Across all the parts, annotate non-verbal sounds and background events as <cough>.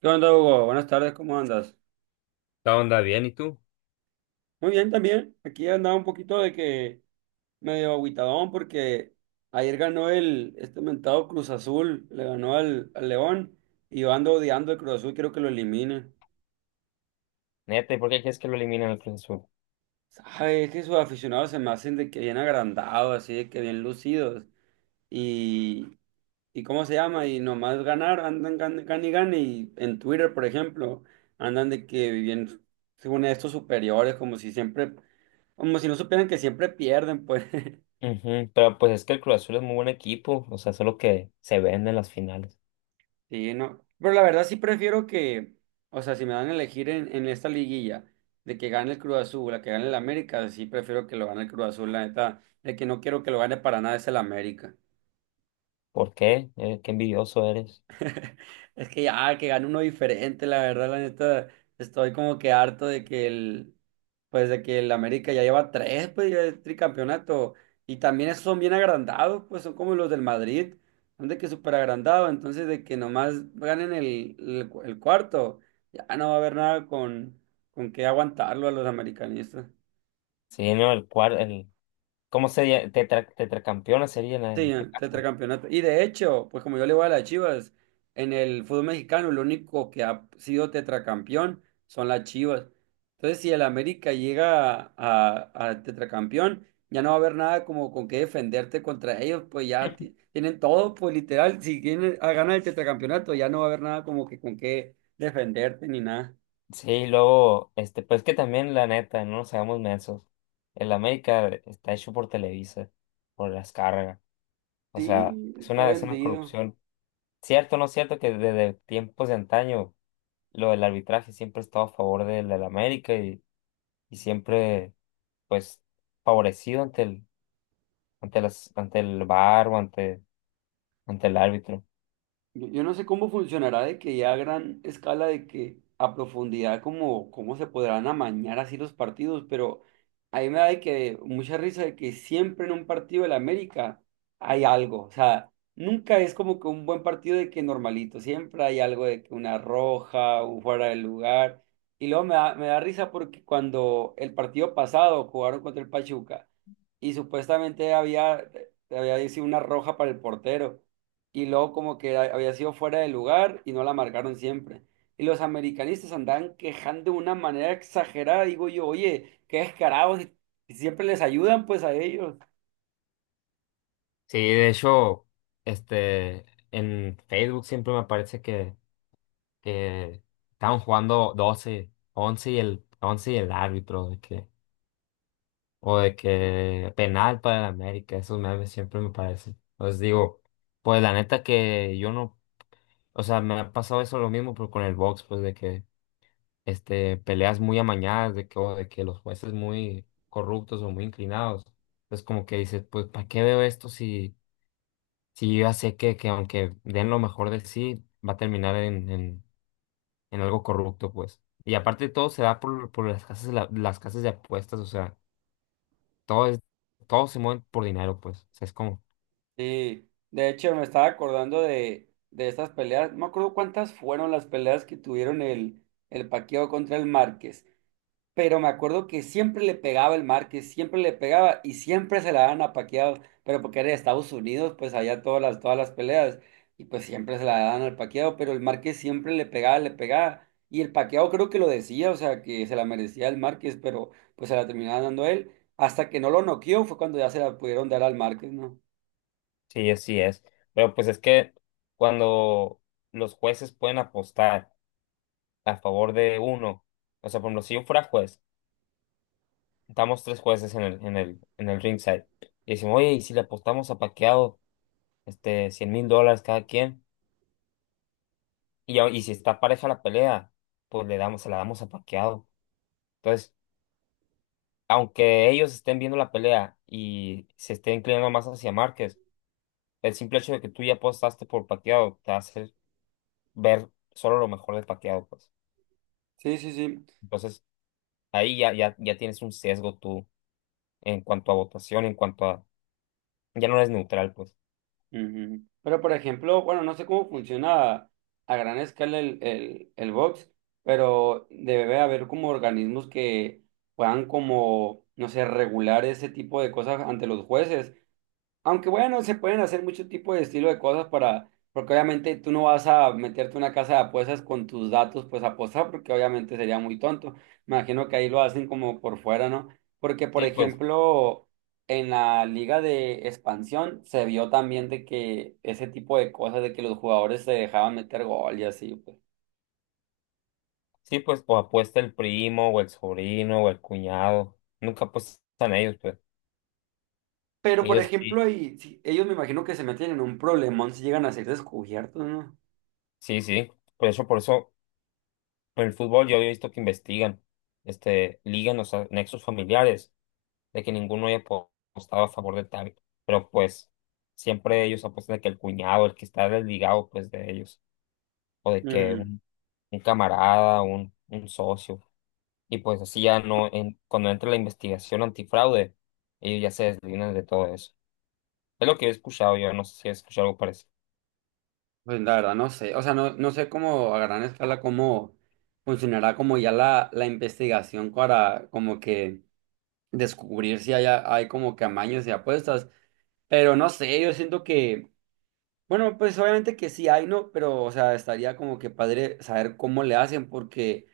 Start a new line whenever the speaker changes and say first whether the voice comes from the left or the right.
right: ¿Qué onda, Hugo? Buenas tardes, ¿cómo andas?
left: La onda bien, ¿y tú?
right: Muy bien también. Aquí andaba un poquito de que medio agüitadón porque ayer ganó el este mentado Cruz Azul, le ganó al León y yo ando odiando el Cruz Azul, quiero que lo eliminen.
left: Neta, ¿y por qué crees que lo eliminan al Cruz Azul?
right: ¿Sabes? Es que sus aficionados se me hacen de que bien agrandados, así de que bien lucidos. Y, y cómo se llama, y nomás ganar, andan gane y gane, y en Twitter, por ejemplo, andan de que viven según estos superiores, como si siempre, como si no supieran que siempre pierden, pues,
left: Ujú. Pero pues es que el Cruz Azul es muy buen equipo, o sea, solo que se vende en las finales.
right: <laughs> sí, no, pero la verdad sí prefiero que, o sea, si me dan a elegir en esta liguilla, de que gane el Cruz Azul, la que gane el América, sí prefiero que lo gane el Cruz Azul, la neta, el que no quiero que lo gane para nada es el América.
left: ¿Por qué? Qué envidioso eres.
right: Es que ya, que gane uno diferente, la verdad, la neta, estoy como que harto de que el, pues de que el América ya lleva tres, pues ya el tricampeonato, y también esos son bien agrandados, pues son como los del Madrid, son de que súper agrandados, entonces de que nomás ganen el cuarto, ya no va a haber nada con, con qué aguantarlo a los americanistas.
left: Sí, no, ¿cómo sería? Tetracampeona sería en
right: Sí,
left: este caso.
right: tetracampeonato. Y de hecho, pues como yo le voy a las Chivas, en el fútbol mexicano lo único que ha sido tetracampeón son las Chivas. Entonces, si el América llega a tetracampeón, ya no va a haber nada como con qué defenderte contra ellos, pues ya tienen todo, pues literal, si quieren a ganar el tetracampeonato, ya no va a haber nada como que con qué defenderte ni nada.
left: Sí, luego, este, pues que también la neta, no nos hagamos mensos. El América está hecho por Televisa, por las cargas. O
right: Sí,
left: sea,
right: está
left: es una
right: vendido.
left: corrupción. Cierto, no es cierto que desde tiempos de antaño lo del arbitraje siempre he estado a favor del América y siempre pues favorecido ante el VAR ante el árbitro.
right: Yo no sé cómo funcionará de que ya a gran escala, de que a profundidad, como cómo se podrán amañar así los partidos, pero a mí me da de que mucha risa de que siempre en un partido del América hay algo, o sea, nunca es como que un buen partido de que normalito, siempre hay algo de que una roja, un fuera de lugar, y luego me da risa porque cuando el partido pasado jugaron contra el Pachuca y supuestamente había sido una roja para el portero y luego como que había sido fuera de lugar y no la marcaron siempre. Y los americanistas andaban quejando de una manera exagerada, digo yo, oye, qué descarados, y siempre les ayudan pues a ellos.
left: Sí, de hecho, este, en Facebook siempre me parece que estaban jugando 12 11 y el árbitro, o de que penal para el América, esos memes siempre me parecen. Os digo, pues la neta que yo no, o sea, me ha pasado eso lo mismo, pero con el box, pues de que peleas muy amañadas de que, o de que los jueces muy corruptos o muy inclinados. Entonces como que dices, pues, ¿para qué veo esto si yo ya sé que aunque den lo mejor de sí, va a terminar en algo corrupto, pues? Y aparte todo se da por las casas, las casas de apuestas, o sea, todo es, todo se mueve por dinero, pues. O sea, es como...
right: Sí, de hecho me estaba acordando de estas peleas, no me acuerdo cuántas fueron las peleas que tuvieron el Paquiao contra el Márquez. Pero me acuerdo que siempre le pegaba el Márquez, siempre le pegaba y siempre se la daban a Pacquiao, pero porque era de Estados Unidos, pues allá todas las peleas, y pues siempre se la daban al Pacquiao, pero el Márquez siempre le pegaba, y el Pacquiao creo que lo decía, o sea, que se la merecía el Márquez, pero pues se la terminaba dando él, hasta que no lo noqueó, fue cuando ya se la pudieron dar al Márquez, ¿no?
left: Sí, así es. Pero pues es que cuando los jueces pueden apostar a favor de uno, o sea, por ejemplo, si yo fuera juez, estamos tres jueces en el ringside. Y decimos, oye, ¿y si le apostamos a Paqueado $100,000 cada quien? Y si está pareja la pelea, pues se la damos a Paqueado. Entonces, aunque ellos estén viendo la pelea y se estén inclinando más hacia Márquez, el simple hecho de que tú ya apostaste por Paqueado te hace ver solo lo mejor de Paqueado, pues.
right: Sí, sí, sí.
left: Entonces, ahí ya tienes un sesgo tú en cuanto a votación, en cuanto a... Ya no eres neutral, pues.
right: Ujú. Pero por ejemplo, bueno, no sé cómo funciona a gran escala el box, pero debe haber como organismos que puedan como, no sé, regular ese tipo de cosas ante los jueces, aunque bueno, se pueden hacer mucho tipo de estilo de cosas para, porque obviamente tú no vas a meterte a una casa de apuestas con tus datos, pues a apostar, porque obviamente sería muy tonto. Me imagino que ahí lo hacen como por fuera, ¿no? Porque, por
left: Sí, pues.
right: ejemplo, en la liga de expansión se vio también de que ese tipo de cosas, de que los jugadores se dejaban meter gol y así, pues.
left: Sí, pues apuesta el primo o el sobrino o el cuñado. Nunca apuestan ellos, pues.
right: Pero, por
left: Ellos
right: ejemplo,
left: sí,
right: ahí, sí, ellos me imagino que se meten en un problemón si llegan a ser descubiertos, ¿no?
left: sí, sí. Por eso, en el fútbol yo he visto que investigan, ligan los nexos familiares, de que ninguno haya apostado a favor de tal. Pero pues, siempre ellos apuestan de que el cuñado, el que está desligado, pues, de ellos. O de que
right: Mm.
left: un camarada, un socio. Y pues así ya no, cuando entra la investigación antifraude, ellos ya se desligan de todo eso. Es lo que he escuchado yo, no sé si he escuchado algo parecido.
right: Pues la verdad no sé, o sea, no, no sé cómo a gran escala cómo funcionará como ya la investigación para como que descubrir si hay, hay como que amaños y apuestas, pero no sé, yo siento que, bueno, pues obviamente que sí hay, ¿no? Pero, o sea, estaría como que padre saber cómo le hacen porque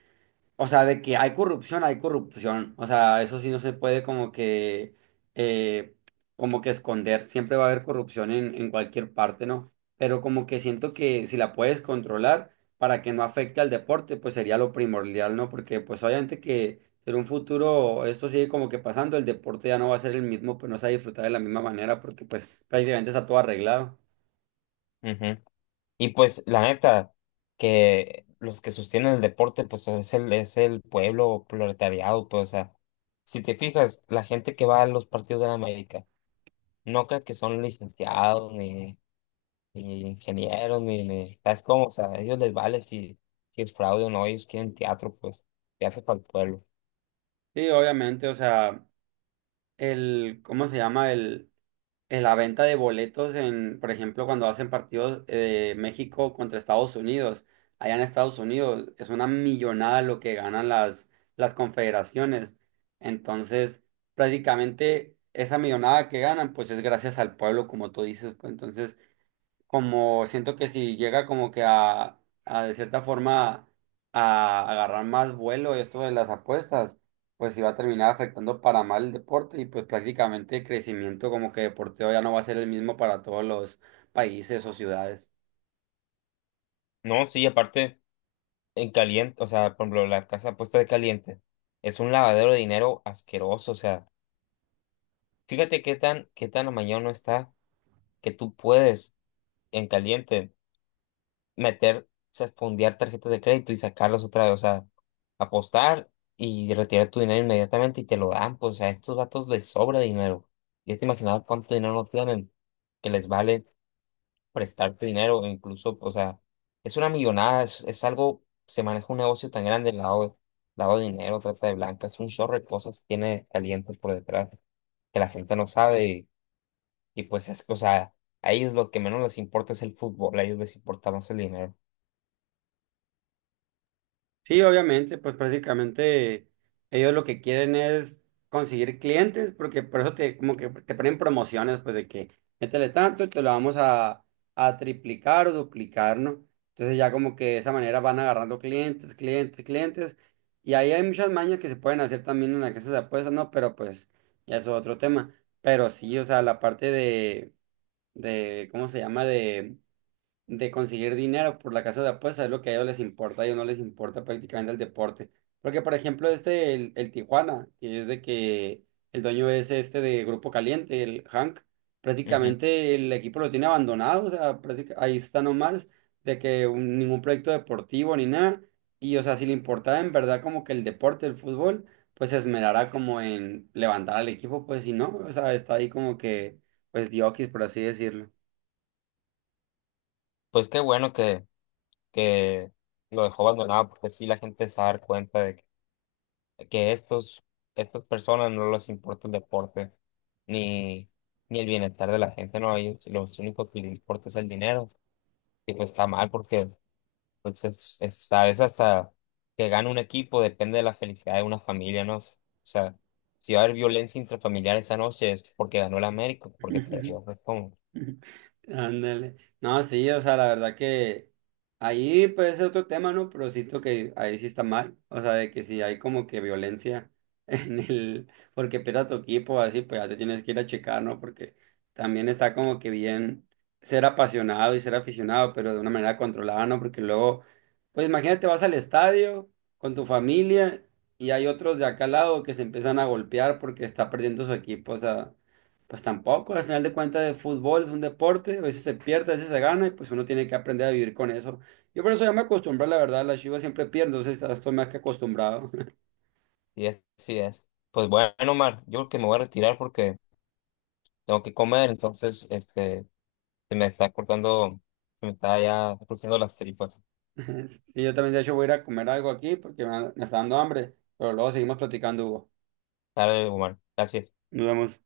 right: o sea, de que hay corrupción, hay corrupción. O sea, eso sí no se puede eh, como que esconder. Siempre va a haber corrupción en cualquier parte, ¿no? Pero como que siento que si la puedes controlar para que no afecte al deporte, pues sería lo primordial, ¿no? Porque pues obviamente que en un futuro esto sigue como que pasando, el deporte ya no va a ser el mismo, pues no se va a disfrutar de la misma manera porque pues prácticamente está todo arreglado.
left: Ujú. Y pues la neta, que los que sostienen el deporte, pues es es el pueblo proletariado, pues o sea, si te fijas, la gente que va a los partidos de la América, no crees que son licenciados, ni ingenieros, ni, ¿sabes cómo? O sea, a ellos les vale si es fraude o no, ellos quieren teatro, pues, teatro para el pueblo.
right: Sí, obviamente, o sea, el, ¿cómo se llama? El... en la venta de boletos en, por ejemplo, cuando hacen partidos de México contra Estados Unidos, allá en Estados Unidos es una millonada lo que ganan las confederaciones. Entonces, prácticamente esa millonada que ganan, pues es gracias al pueblo, como tú dices, pues entonces como siento que si llega como que a de cierta forma a agarrar más vuelo esto de las apuestas, pues sí va a terminar afectando para mal el deporte y pues prácticamente el crecimiento como que deporteo ya no va a ser el mismo para todos los países o ciudades.
left: No, sí, aparte, en caliente, o sea, por ejemplo, la casa puesta de caliente, es un lavadero de dinero asqueroso, o sea. Fíjate qué tan amañono está que tú puedes en caliente fondear tarjetas de crédito y sacarlas otra vez, o sea, apostar y retirar tu dinero inmediatamente y te lo dan, pues a estos vatos les sobra dinero. Ya te imaginabas cuánto dinero no tienen, que les vale prestarte dinero, o incluso, o sea, es una millonada, es algo, se maneja un negocio tan grande, lavado de dinero, trata de blancas, un chorro de cosas tiene calientes por detrás que la gente no sabe. Y pues es que, o sea, a ellos lo que menos les importa es el fútbol, a ellos les importa más el dinero.
right: Sí, obviamente, pues prácticamente ellos lo que quieren es conseguir clientes, porque por eso te, como que te ponen promociones, pues de que métele tanto y te lo vamos a triplicar o duplicar, ¿no? Entonces ya como que de esa manera van agarrando clientes, clientes, clientes, y ahí hay muchas mañas que se pueden hacer también en las casas de apuestas, ¿no? Pero pues ya es otro tema. Pero sí, o sea, la parte de, ¿cómo se llama? De conseguir dinero por la casa de apuestas, es lo que a ellos les importa, a ellos no les importa prácticamente el deporte. Porque, por ejemplo, este, el Tijuana, que es de que el dueño es este de Grupo Caliente, el Hank,
left: Ujú.
right: prácticamente el equipo lo tiene abandonado, o sea, ahí está nomás, de que ningún proyecto deportivo ni nada. Y, o sea, si le importaba en verdad como que el deporte, el fútbol, pues se esmerará como en levantar al equipo, pues si no, o sea, está ahí como que, pues, diokis, por así decirlo.
left: Pues qué bueno que lo dejó abandonado, porque sí la gente se va a dar cuenta de que estas personas no les importa el deporte, ni, ni el bienestar de la gente, no, a ellos lo único que les importa es el dinero. Y pues está mal porque entonces, a veces hasta que gane un equipo depende de la felicidad de una familia, ¿no? O sea, si va a haber violencia intrafamiliar esa noche es porque ganó el América,
right: <laughs>
left: porque
right: <laughs>
left: perdió, pues como.
right: Ándale. No, sí, o sea, la verdad que ahí puede ser otro tema, ¿no? Pero siento que ahí sí está mal. O sea, de que si hay como que violencia <laughs> en el, porque pierda tu equipo, así, pues ya te tienes que ir a checar, ¿no? Porque también está como que bien ser apasionado y ser aficionado, pero de una manera controlada, ¿no? Porque luego, pues imagínate, vas al estadio con tu familia y hay otros de acá al lado que se empiezan a golpear porque está perdiendo su equipo. O sea, pues tampoco, al final de cuentas el fútbol es un deporte, a veces se pierde, a veces se gana y pues uno tiene que aprender a vivir con eso. Yo por eso ya me acostumbré, la verdad, las Chivas siempre pierden, entonces ya estoy más que acostumbrado.
left: Sí es. Pues bueno, Omar, yo creo que me voy a retirar porque tengo que comer, entonces, se me se me está ya cortando las tripas.
right: <laughs> Y yo también de hecho voy a ir a comer algo aquí porque me está dando hambre, pero luego seguimos platicando, Hugo.
left: Dale, Omar, gracias.
right: Nos vemos.